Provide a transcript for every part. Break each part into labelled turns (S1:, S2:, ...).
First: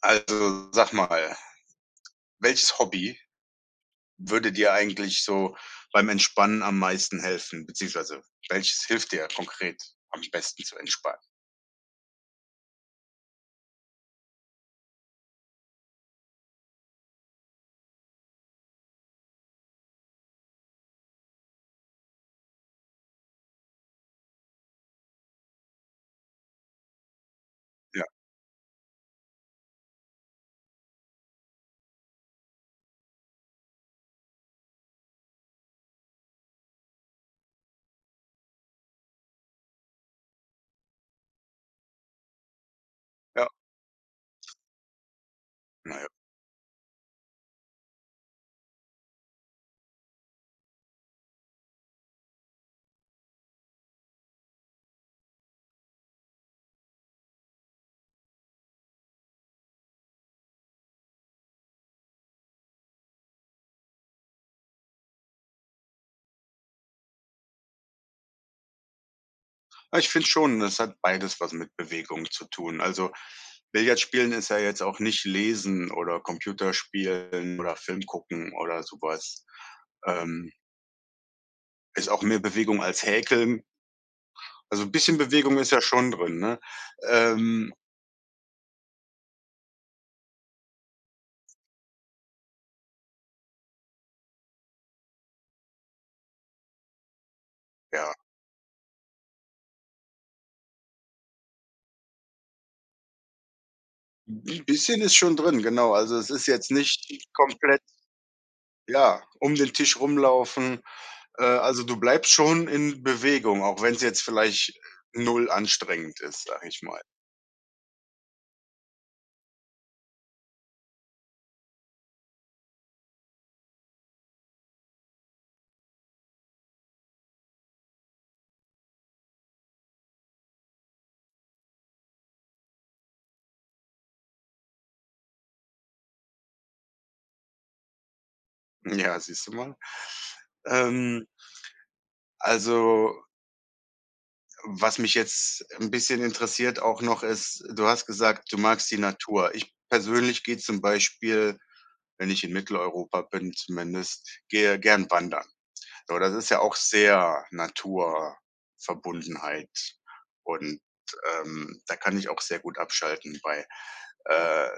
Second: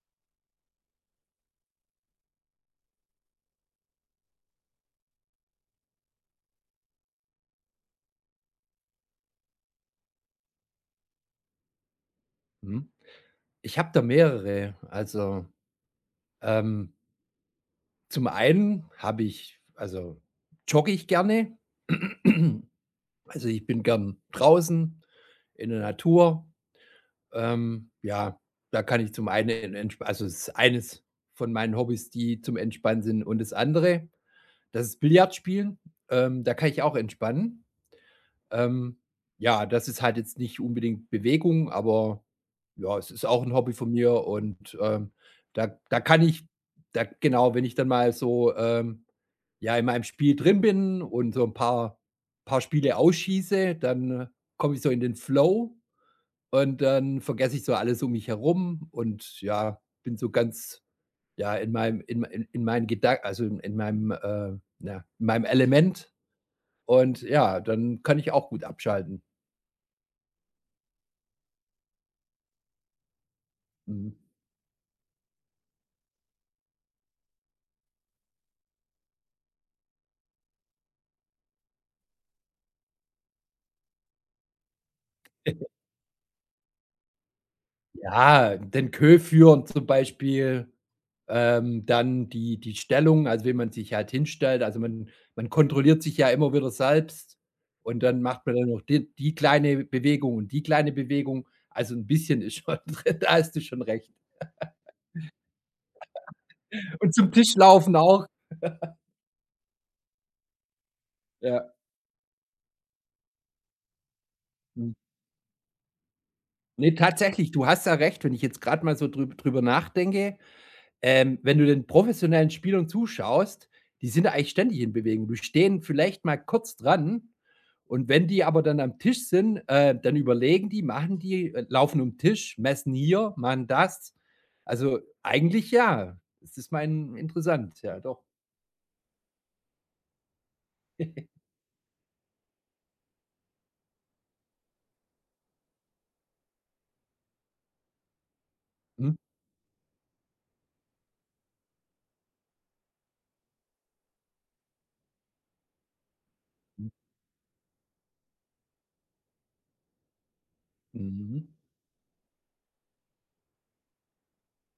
S1: Also, sag mal, welches Hobby würde dir eigentlich so beim Entspannen am meisten helfen, beziehungsweise welches hilft dir konkret am besten zu entspannen?
S2: Mhm. Ich habe da mehrere. Also, ähm, zum einen jogge ich gerne. Also, ich bin gern draußen in der Natur.
S1: Ja,
S2: Ja, da kann ich zum einen entsp also, es ist eines von meinen Hobbys, die zum Entspannen sind. Und das andere, das ist Billard spielen. Da kann ich auch entspannen. Ähm, ja, das ist halt jetzt nicht unbedingt Bewegung, aber ja, es ist auch
S1: ja,
S2: ein Hobby von mir und, da
S1: na
S2: da
S1: ja.
S2: kann ich da genau, wenn ich dann mal so, ja, in meinem Spiel drin bin und so ein paar Spiele ausschieße, dann komme ich so in den Flow und dann vergesse ich so alles um mich herum und ja, bin so ganz, ja, in meinem in meinen Gedanken, also, in meinem, na in meinem Element und ja, dann kann ich auch gut abschalten.
S1: Ah, ich finde schon, das hat beides was mit Bewegung zu tun. Also, Billard
S2: Mhm.
S1: spielen ist ja jetzt auch nicht Lesen oder Computerspielen oder Film gucken oder so was. Ähm Ist auch mehr Bewegung als Häkeln. Also 'n bisschen Bewegung ist ja schon drin, ne? Ähm,
S2: Ja, den Queue führen zum Beispiel, dann die Stellung, also wie man sich halt hinstellt. Also, man kontrolliert sich ja immer wieder selbst und
S1: ja,
S2: dann macht man dann noch die kleine Bewegung und die kleine Bewegung. Also, 'n bisschen ist schon drin, da hast du schon recht.
S1: 'n bisschen ist schon drin, genau. Also, es ist jetzt nicht
S2: Und zum Tisch
S1: komplett
S2: laufen auch.
S1: ja, um den Tisch rumlaufen.
S2: Ja,
S1: Also, du bleibst schon in Bewegung, auch wenn's jetzt vielleicht
S2: mhm.
S1: null anstrengend ist, sage ich
S2: Ne,
S1: mal.
S2: tatsächlich, du hast ja recht, wenn ich jetzt grad mal so drüber nachdenke. Wenn du den professionellen Spielern zuschaust, die sind ja eigentlich ständig in Bewegung. Die stehen vielleicht mal kurz dran und wenn die aber dann am Tisch sind, dann überlegen die, machen die, laufen um 'n Tisch, messen hier, machen das. Also, eigentlich ja. Das ist mein interessant, ja doch.
S1: Ja, siehst du mal? Ähm, also, was mich jetzt 'n bisschen interessiert auch noch ist, du hast gesagt, du magst die
S2: Mhm,
S1: Natur. Ich persönlich gehe zum Beispiel, wenn ich in Mitteleuropa bin zumindest, gehe gern wandern. So, das ist ja auch sehr Naturverbundenheit und,
S2: mhm, mhm.
S1: da kann ich auch sehr gut abschalten bei. Äh,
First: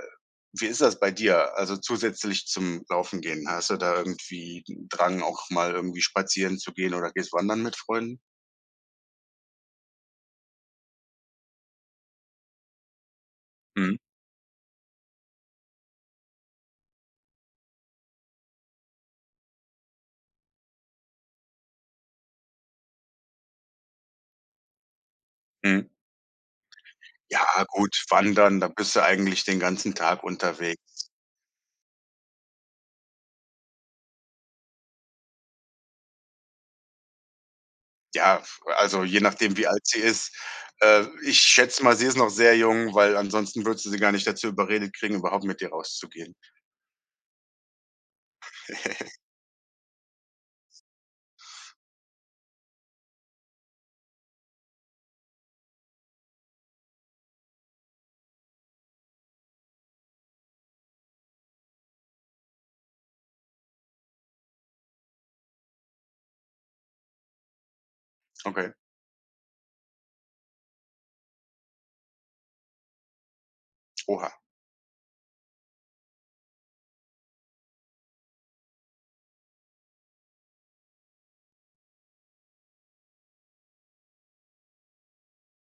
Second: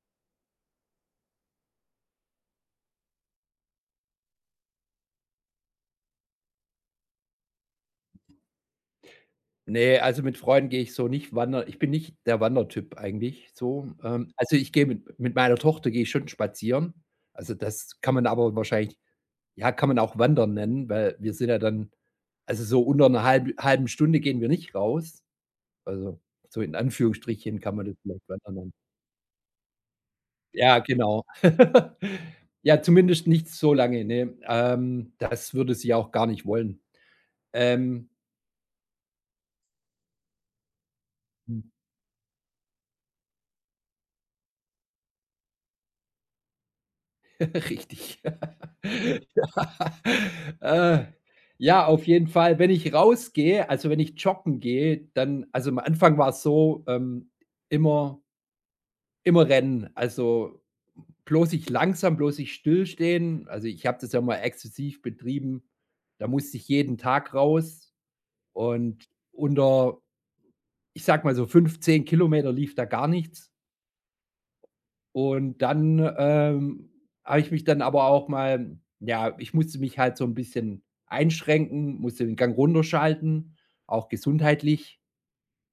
S1: Wie ist das bei dir? Also, zusätzlich zum Laufen gehen, hast du da irgendwie 'n Drang, auch mal irgendwie spazieren zu gehen oder gehst wandern mit Freunden?
S2: Ne, also mit Freunden gehe ich so nicht wandern. Ich bin nicht der Wandertyp eigentlich so.
S1: Mhm,
S2: Also, ich gehe mit meiner Tochter gehe ich schon spazieren. Also, das kann man aber wahrscheinlich. Ja, kann man auch Wandern nennen, weil wir sind ja dann also, so unter 'ner halben Stunde gehen wir nicht raus.
S1: mhm.
S2: Also, so in
S1: Ja
S2: Anführungsstrichen kann man das
S1: gut,
S2: vielleicht Wandern
S1: wandern, da
S2: nennen.
S1: bist du eigentlich den ganzen Tag unterwegs.
S2: Ja, genau. Ja, zumindest nicht so lange, ne? Das würde sie auch gar nicht wollen. Ähm,
S1: Ja, also je nachdem, wie alt sie ist. Ich
S2: hm,
S1: schätze mal, sie ist noch sehr jung, weil ansonsten würdest du sie gar nicht dazu überredet kriegen, überhaupt mit dir rauszugehen.
S2: richtig. Ja. Äh, ja, auf jeden Fall, wenn ich rausgehe also, wenn ich joggen gehe, dann also, am Anfang war's so, immer immer rennen. Also, bloß nicht langsam, bloß nicht stillstehen. Also, ich habe das ja mal exzessiv betrieben. Da musste ich jeden Tag raus
S1: Okay.
S2: und unter, ich sag mal so 5, Kilometer lief da gar nichts.
S1: Oha.
S2: Und dann, habe ich mich dann aber auch mal ja, ich musste mich halt so ein bisschen einschränken, musste den Gang runterschalten, auch gesundheitlich.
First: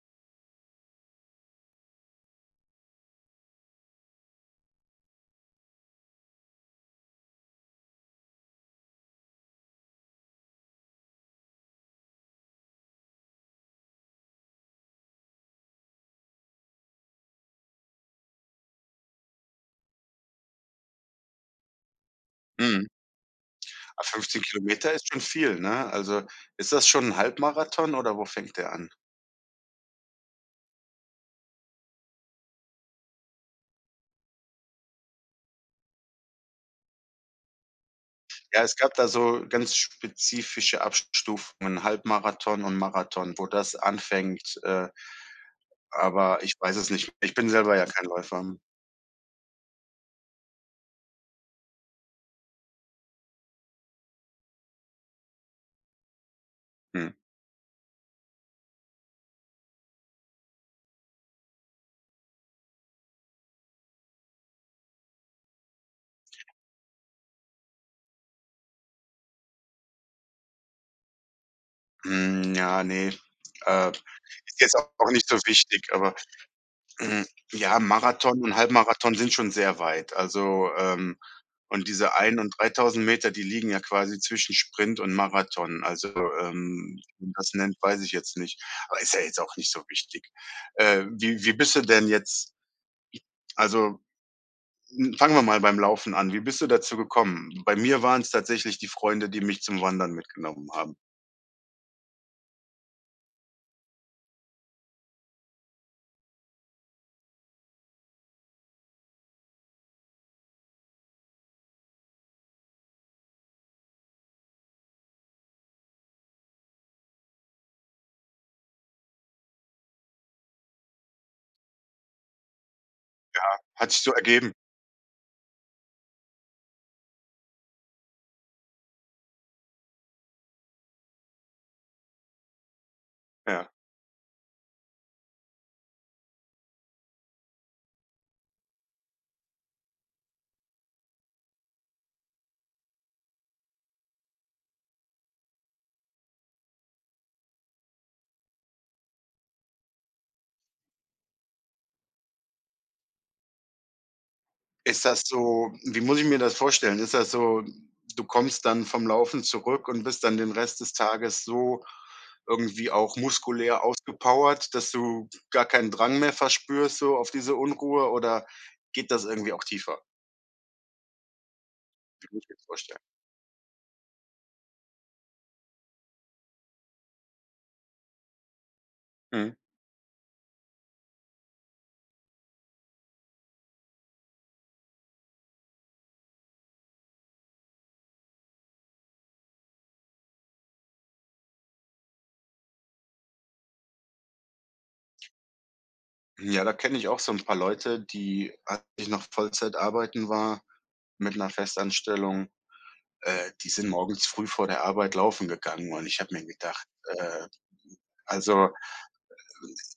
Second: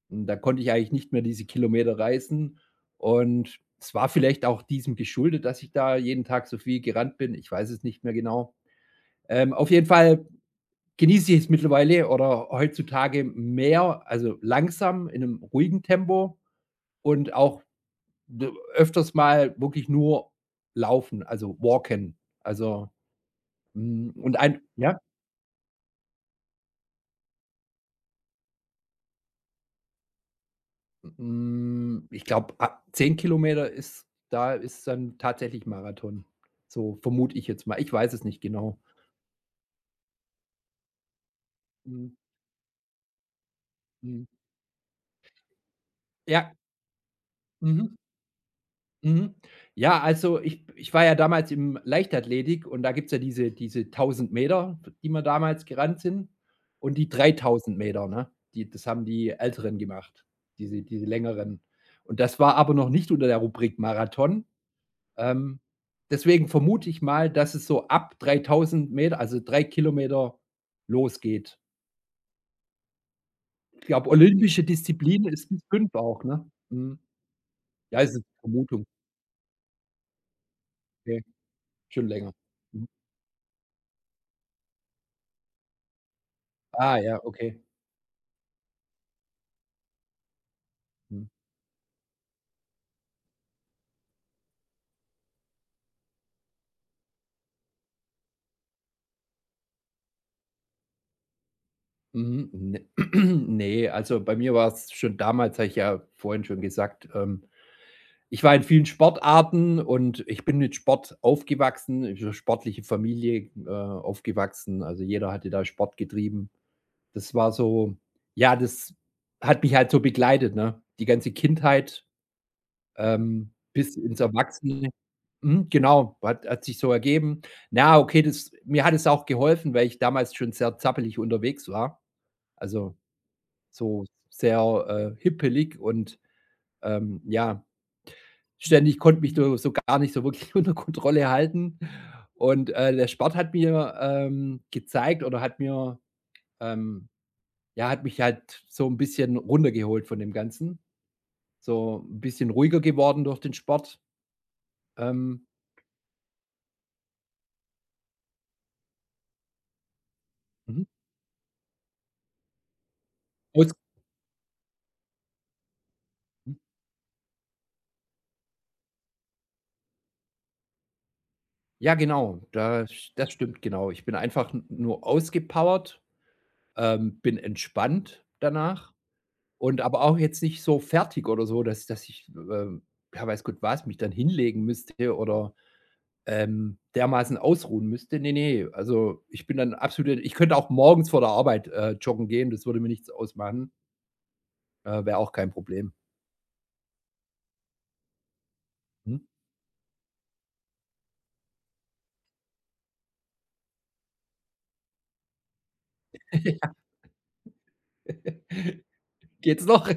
S2: Und da konnte ich eigentlich nicht mehr diese Kilometer reisen. Und es war vielleicht auch diesem geschuldet, dass ich da jeden Tag so viel gerannt bin. Ich weiß es nicht mehr genau. Auf jeden Fall genieße ich es mittlerweile oder heutzutage mehr, also langsam in einem ruhigen Tempo und auch d öfters mal wirklich nur laufen, also walken.
S1: Mhm.
S2: Also,
S1: Ah,
S2: hm, und
S1: 15
S2: ein.
S1: Kilometer ist schon viel, ne? Also, ist das schon ein Halbmarathon oder wo fängt der an?
S2: Hm, ich glaube, ab 10 km ist da ist dann tatsächlich Marathon. So vermute ich jetzt mal. Ich weiß es nicht
S1: Ja, es
S2: genau.
S1: gab da so ganz spezifische Abstufungen,
S2: Mhm,
S1: Halbmarathon und Marathon, wo das
S2: mhm.
S1: anfängt, aber ich
S2: Ja,
S1: weiß es nicht. Ich bin selber ja
S2: mhm,
S1: kein Läufer.
S2: mhm. Ja, also ich war ja damals im Leichtathletik und da gibt's ja diese 1.000 Meter, die wir damals gerannt sind und die
S1: Mhm.
S2: 3.000 Meter, ne? Die das haben die Älteren gemacht, diese längeren. Und das war aber noch nicht unter der Rubrik Marathon. Ähm, deswegen vermute ich mal, dass es so ab 3.000 Meter, also 3 Kilometer losgeht.
S1: Hm, ja, nee.
S2: Ich
S1: Äh,
S2: glaube,
S1: Ist
S2: olympische
S1: jetzt auch
S2: Disziplin
S1: nicht so
S2: ist bis
S1: wichtig,
S2: 5
S1: aber
S2: auch, ne? Mhm.
S1: hm, ja,
S2: Ja, ist 'ne
S1: Marathon und
S2: Vermutung.
S1: Halbmarathon sind schon sehr weit. Also,
S2: Okay,
S1: und
S2: schon
S1: diese
S2: länger.
S1: ein und
S2: Mhm.
S1: dreitausend Meter, die liegen ja quasi zwischen Sprint und Marathon. Also,
S2: Ah, ja,
S1: wie man das
S2: okay.
S1: nennt, weiß ich jetzt nicht. Aber ist ja jetzt auch nicht so wichtig. Äh,
S2: Mhm.
S1: wie wie bist du denn jetzt also, hm, fangen wir mal beim Laufen an. Wie bist du dazu gekommen? Bei mir waren's tatsächlich die Freunde, die mich zum Wandern mitgenommen haben.
S2: Mhm, ne ne, also bei mir war's schon damals habe ich ja vorhin schon gesagt, ich war in vielen Sportarten und ich bin mit Sport aufgewachsen, sportliche Familie, aufgewachsen. Also, jeder hatte da Sport getrieben. Das war so ja, das hat mich halt so begleitet, ne? Die ganze Kindheit,
S1: Hat
S2: bis
S1: sich so
S2: ins
S1: ergeben,
S2: Erwachsene. Mhm, genau, hat sich so ergeben. Na, okay, das mir hat es auch geholfen, weil ich damals schon sehr zappelig unterwegs war. Also,
S1: ja.
S2: so sehr, hippelig und, ja, ständig konnte mich so gar nicht so wirklich unter Kontrolle halten. Und, der Sport hat mir, gezeigt oder hat mir, ähm ja, hat mich halt so ein bisschen runtergeholt von dem Ganzen, so ein bisschen ruhiger geworden durch den Sport.
S1: Ist das
S2: Ähm,
S1: so, wie muss ich mir das vorstellen? Ist das so, du kommst dann vom Laufen zurück und bist dann den Rest
S2: Mhm.
S1: des Tages so irgendwie auch
S2: aus
S1: muskulär ausgepowert, dass du gar keinen Drang mehr
S2: hm,
S1: verspürst so auf diese Unruhe, oder geht das irgendwie auch tiefer?
S2: ja
S1: Wie muss
S2: genau,
S1: ich mir das
S2: das
S1: vorstellen?
S2: das stimmt, genau. Ich bin einfach n nur ausgepowert, bin entspannt danach
S1: Mhm.
S2: und aber auch jetzt nicht so fertig oder so, dass ich, ja, weiß Gott was, mich dann hinlegen müsste oder, dermaßen ausruhen müsste. Ne, ne, also, ich bin dann absolut ich könnte auch morgens vor der Arbeit, joggen gehen, das würde mir nichts ausmachen. Wäre auch kein Problem.
S1: Ja, da kenne ich auch so ein paar Leute, die, als ich
S2: Mhm.
S1: noch Vollzeit arbeiten war mit einer Festanstellung, die sind morgens früh vor der Arbeit laufen gegangen und ich habe mir gedacht, äh,
S2: Ja.
S1: also
S2: Geht's noch?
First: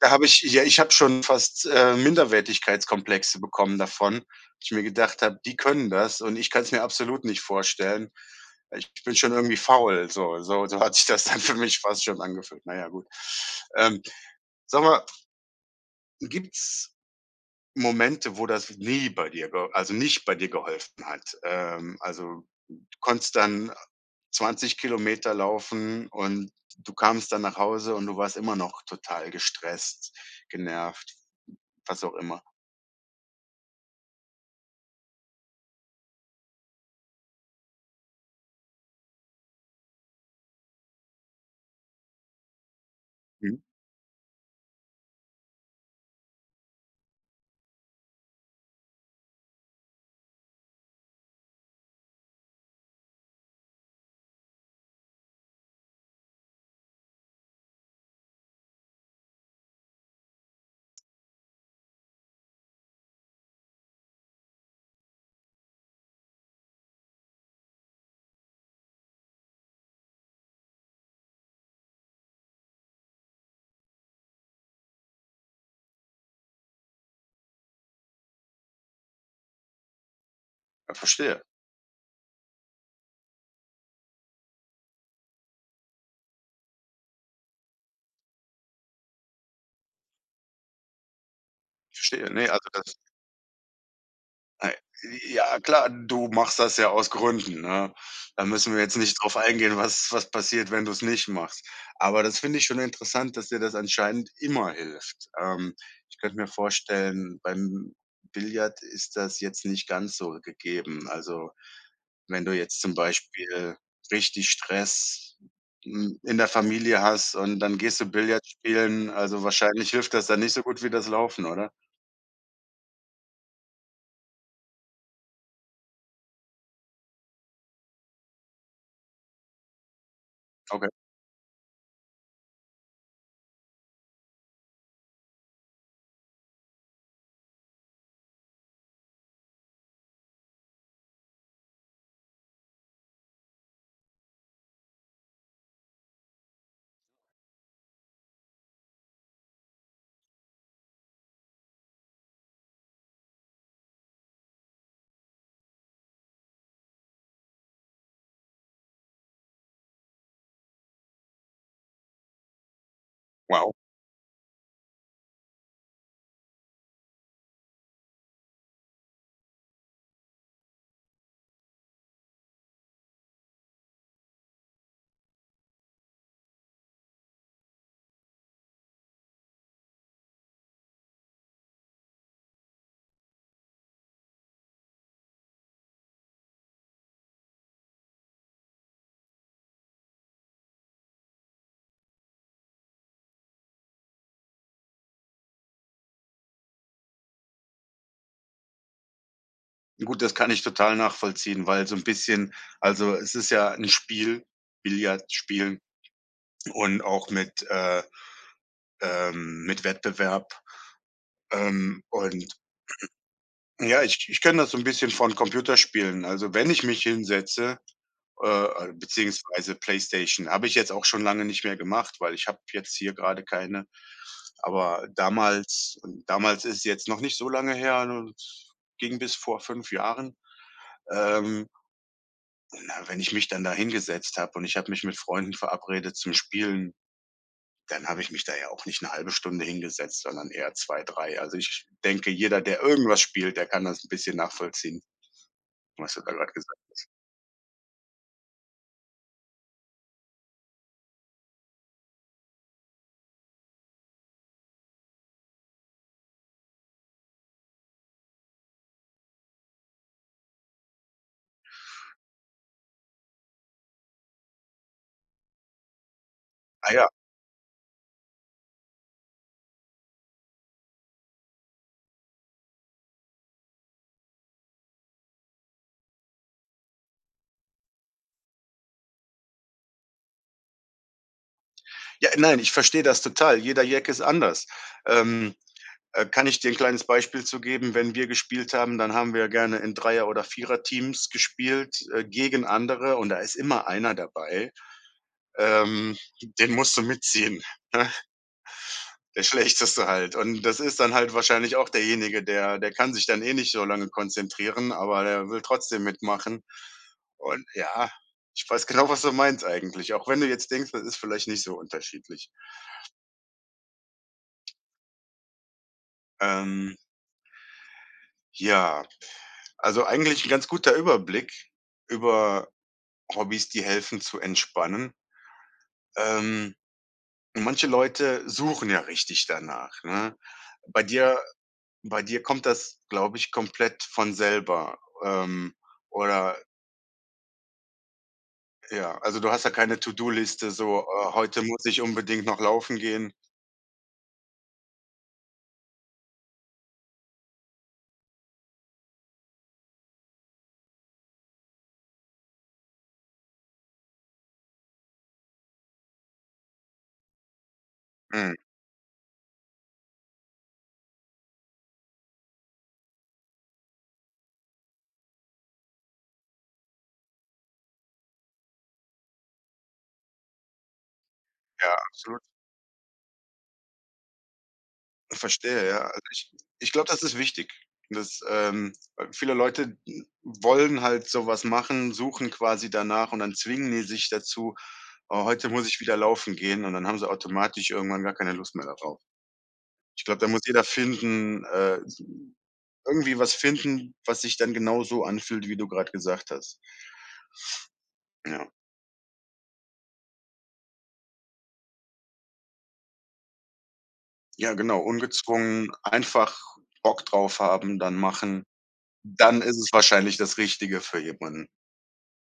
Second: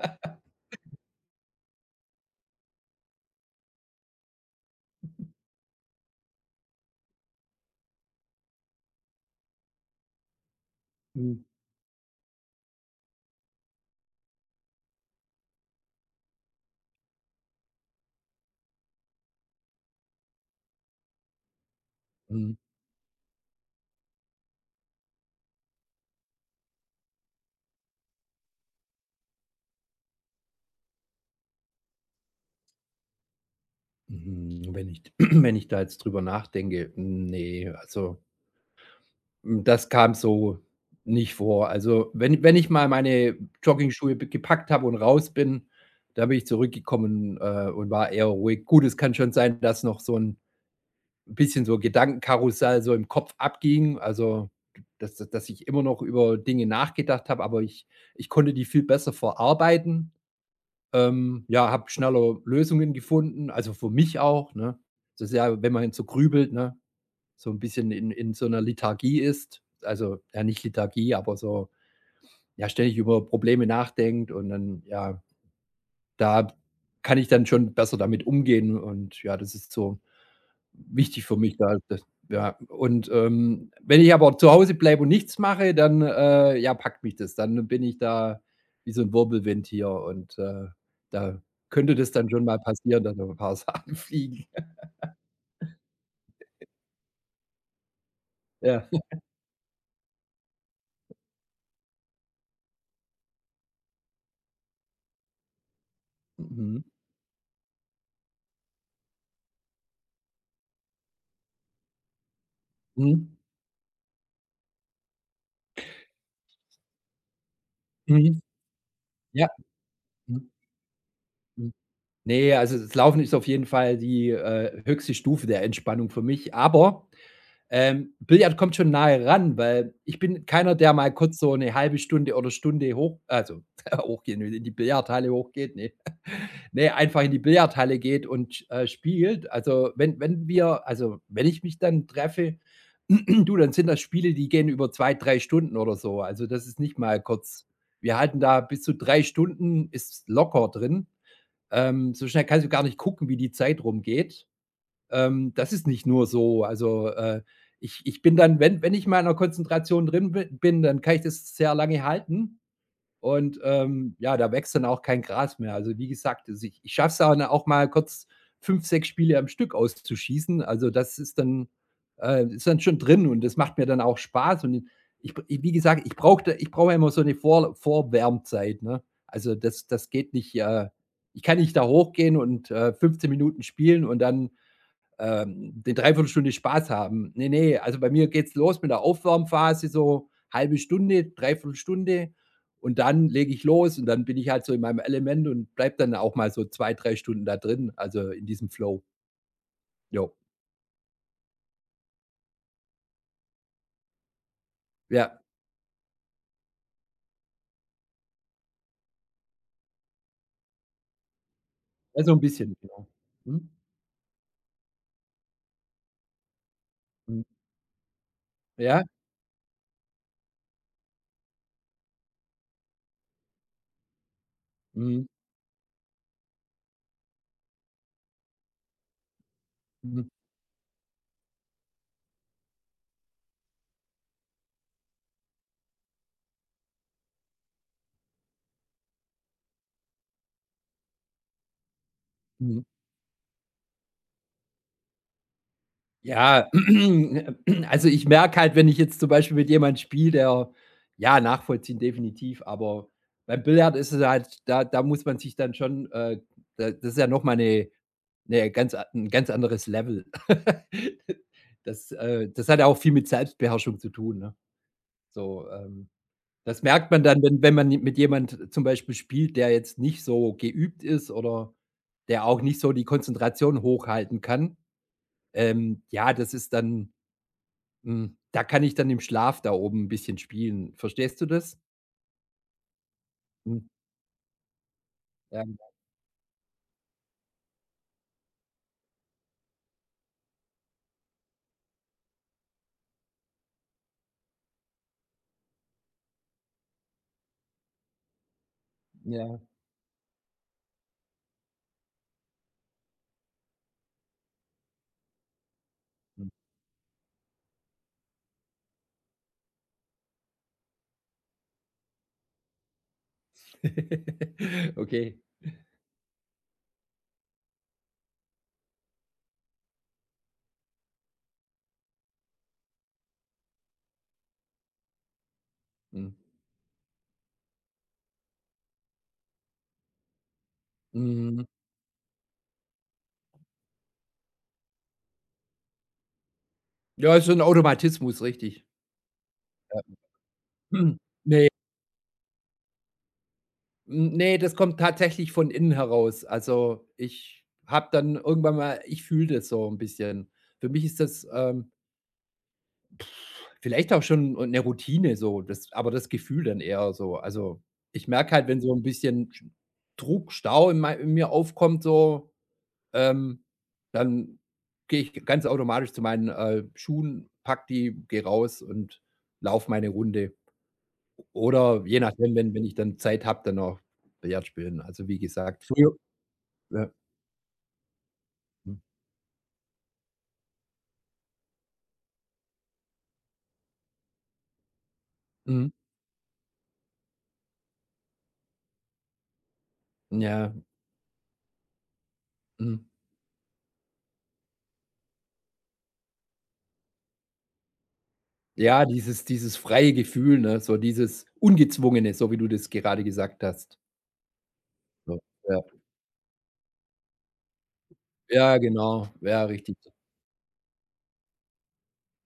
S1: da habe ich ja, ich habe schon fast, Minderwertigkeitskomplexe bekommen davon, ich mir gedacht habe: „Die können das und ich kann es mir absolut nicht vorstellen. Ich bin schon irgendwie faul.“ So so so hat sich das dann
S2: Mhm.
S1: für mich fast schon angefühlt. Na ja, gut. Ähm, Sag mal, gibt's Momente, wo das nie bei dir ge also nicht bei dir geholfen hat? Also,
S2: Mhm.
S1: du konntest dann 20 Kilometer laufen und du kamst dann nach Hause und du warst immer noch total gestresst, genervt, was auch immer.
S2: Mhm. Wenn ich wenn ich da jetzt drüber nachdenke, hm, nee, also, hm, das kam so nicht vor. Also, wenn ich mal meine
S1: Mhm.
S2: Jogging-Schuhe be gepackt habe und raus bin, da bin ich zurückgekommen, und war eher ruhig. Gut, es kann schon sein, dass noch so ein bisschen so Gedankenkarussell so im Kopf abging, also, d dass ich immer noch über Dinge nachgedacht habe, aber ich konnte die viel besser verarbeiten. Ja, habe schneller Lösungen gefunden, also für mich auch, ne? Das ist ja, wenn man so grübelt, ne, so ein bisschen in so einer Lethargie ist, also, ja, nicht Lethargie, aber so, ja, ständig über Probleme nachdenkt und dann, ja, da kann ich dann schon besser damit umgehen und ja, das ist so
S1: Ja,
S2: wichtig für
S1: verstehe.
S2: mich da das. Ja, und, wenn ich aber zu Hause bleibe und nichts mache, dann, ja, packt mich das. Dann bin ich da wie so ein Wirbelwind hier und, da könnte
S1: Ich
S2: das dann
S1: verstehe.
S2: schon
S1: Ne,
S2: mal
S1: also das
S2: passieren, dass noch 'n paar Sachen fliegen.
S1: ei ja klar, du machst das ja aus Gründen, ne? Da müssen wir
S2: Ja.
S1: jetzt nicht drauf eingehen, was was passiert, wenn du's nicht machst. Aber das finde ich schon interessant, dass dir das anscheinend immer hilft. Ich könnte mir
S2: Mhm.
S1: vorstellen, beim Billard ist das jetzt nicht ganz so gegeben. Also, wenn du jetzt zum
S2: Mhm.
S1: Beispiel richtig Stress, hm, in der Familie hast und dann gehst du
S2: Mhm.
S1: Billard spielen, also
S2: Ja.
S1: wahrscheinlich hilft das dann
S2: Mhm.
S1: nicht so gut wie das Laufen, oder?
S2: Mhm. Ne, also das Laufen ist auf jeden Fall die, höchste Stufe der Entspannung für mich, aber Billard kommt schon nahe ran, weil ich bin keiner,
S1: Okay.
S2: der mal kurz so eine halbe Stunde oder Stunde hoch also hochgehen will in die Billardhalle hochgeht, ne. Ne, einfach in die Billardhalle geht und, spielt. Also, wenn wir also, wenn ich mich dann treffe, du, dann sind das Spiele, die gehen über 2, 3 Stunden oder so. Also, das ist nicht mal kurz. Wir halten da bis zu 3 Stunden ist locker drin. So schnell kannst du gar nicht gucken, wie die Zeit rumgeht. Das ist nicht nur so. Also, ich bin dann wenn ich mal in einer Konzentration drin bi bin, dann kann ich das sehr lange halten und,
S1: Wow.
S2: ja, da wächst dann auch kein Gras mehr. Also, wie gesagt, also, ich schaffe es dann auch mal kurz 5, 6 Spiele am Stück auszuschießen. Also, das ist dann schon drin und das macht mir dann auch Spaß und ich b wie gesagt, ich brauche immer so eine Vorwärmzeit, ne? Also, das geht nicht, ich kann nicht da hochgehen und, 15 Minuten spielen und dann die Dreiviertelstunde Spaß haben. Ne, ne, also bei mir geht's los mit der Aufwärmphase, so halbe Stunde, Dreiviertelstunde und dann lege ich los und dann bin ich halt so in meinem Element und bleibe dann auch mal so 2, 3 Stunden da drin, also in diesem Flow.
S1: Gut, das
S2: Jo.
S1: kann ich total nachvollziehen, weil so ein bisschen also, es ist ja ein Spiel, Billard
S2: Ja,
S1: spielen und auch mit Wettbewerb.
S2: ja, so ein
S1: Und
S2: bisschen, genau. Mhm.
S1: ja, ich kenne das so ein bisschen von Computerspielen. Also, wenn ich mich
S2: Mhm.
S1: hinsetze, äh,
S2: Ja.
S1: beziehungsweise Playstation, habe ich jetzt auch schon lange nicht mehr gemacht, weil ich habe jetzt hier gerade keine. Aber
S2: Mhm.
S1: damals, und damals ist jetzt noch nicht so lange her, nur es ging bis vor fünf
S2: Mhm.
S1: Jahren, ähm, na, wenn ich mich dann da hingesetzt habe und ich habe mich mit Freunden verabredet zum Spielen, dann habe ich mich da ja auch nicht eine halbe Stunde hingesetzt, sondern eher 2, 3. Also, ich denke, jeder, der
S2: Mhm.
S1: irgendwas spielt, der kann das ein bisschen nachvollziehen, was du da gerade
S2: Ja,
S1: gesagt
S2: also ich merke halt, wenn ich jetzt zum Beispiel mit jemandem spiele, der ja, nachvollziehen definitiv, aber beim Billard ist es halt da muss man sich dann schon, da das ist ja noch mal eine 'ne ganz a 'n ganz anderes Level. Das, das hat ja auch viel mit Selbstbeherrschung zu tun, ne? So, das
S1: hast. Ah ja.
S2: merkt man dann, wenn man mit jemand zum Beispiel spielt, der jetzt nicht so geübt ist oder der auch nicht so die Konzentration hochhalten kann. Ja, das ist dann hm, da kann ich dann im Schlaf da oben 'n bisschen spielen. Verstehst du das?
S1: Ja, nein, ich verstehe das total.
S2: Hm,
S1: Jeder Jack ist anders. Ähm,
S2: ja,
S1: Kann ich dir ein kleines Beispiel zu geben? Wenn wir gespielt haben, dann haben wir gerne in Dreier oder Vierer-Teams gespielt, gegen andere und da ist immer einer dabei, ähm, den musst du mitziehen. Der
S2: ja.
S1: Schlechteste halt. Und das ist dann halt wahrscheinlich auch derjenige, der der kann sich dann eh nicht so lange konzentrieren, aber der will trotzdem
S2: Hm.
S1: mitmachen. Und ja, ich weiß genau, was du meinst eigentlich, auch wenn du jetzt denkst, das ist vielleicht nicht so unterschiedlich.
S2: Okay.
S1: Ähm, ja, also eigentlich 'n ganz guter Überblick über Hobbys, die helfen zu entspannen.
S2: Hm.
S1: Ähm, Manche Leute suchen ja richtig danach, ne? Bei dir
S2: Mhm.
S1: bei dir kommt das, glaube ich, komplett von selber, ähm, oder
S2: Ja, ist so 'n Automatismus, richtig.
S1: ja, also du hast ja keine
S2: Ja.
S1: To-do-Liste so:
S2: Hm,
S1: „Oh, heute
S2: ne,
S1: muss ich unbedingt noch laufen gehen.“
S2: hm, ne, das kommt tatsächlich von innen heraus. Also, ich habe dann irgendwann mal ich fühle das so 'n bisschen. Für mich ist das, vielleicht auch schon, 'ne Routine so, das aber das Gefühl dann eher so. Also, ich merke
S1: Mhm,
S2: halt, wenn so 'n bisschen Sch Druck, Stau in mei in mir aufkommt so. Ähm, dann gehe ich ganz automatisch zu meinen, Schuhen, pack die, gehe raus und laufe meine Runde.
S1: ja,
S2: Oder je
S1: absolut.
S2: nachdem, wenn ich dann Zeit habe, dann auch Billard spielen. Also, wie gesagt,
S1: Verstehe, ja.
S2: früher
S1: Also ich glaube,
S2: ja,
S1: das ist wichtig. Das,
S2: mhm,
S1: viele Leute, hm, wollen halt so was machen, suchen quasi danach und dann zwingen die sich dazu: „Oh, heute muss
S2: mhm,
S1: ich wieder laufen gehen.“ Und dann haben sie automatisch irgendwann gar keine Lust mehr darauf. Ich glaube, da muss
S2: ja,
S1: jeder finden
S2: mhm.
S1: irgendwie was finden, was sich dann genauso anfühlt, wie du gerade gesagt hast. Ja.
S2: Ja, dieses freie Gefühl, ne, so dieses Ungezwungene, so wie du das gerade gesagt hast.
S1: Ja, genau,
S2: So, ja.
S1: ungezwungen, einfach Bock drauf haben, dann machen.
S2: Ja, genau.
S1: Dann
S2: Ja,
S1: ist es
S2: richtig.
S1: wahrscheinlich das Richtige für jemanden.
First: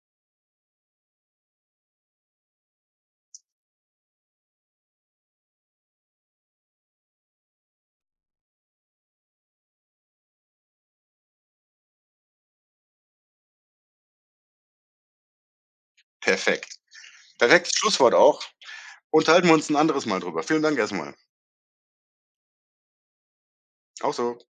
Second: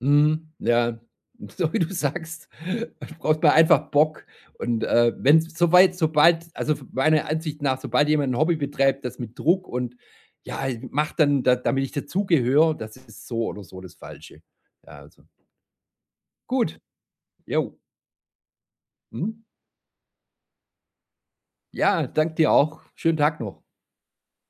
S2: Mhm, ja, so wie du sagst, braucht man einfach Bock. Und, wenn's soweit sobald also, meiner Ansicht nach, sobald jemand ein Hobby betreibt, das mit Druck und: „Ja, macht dann, da damit ich dazugehöre", das ist so oder so das Falsche. Ja, also, gut,
S1: Perfekt. Perfektes
S2: jo.
S1: Schlusswort auch.
S2: Mhm.
S1: Unterhalten wir uns ein anderes Mal drüber. Vielen Dank erstmal.
S2: Ja, danke dir auch. Schönen Tag noch.
S1: Auch so.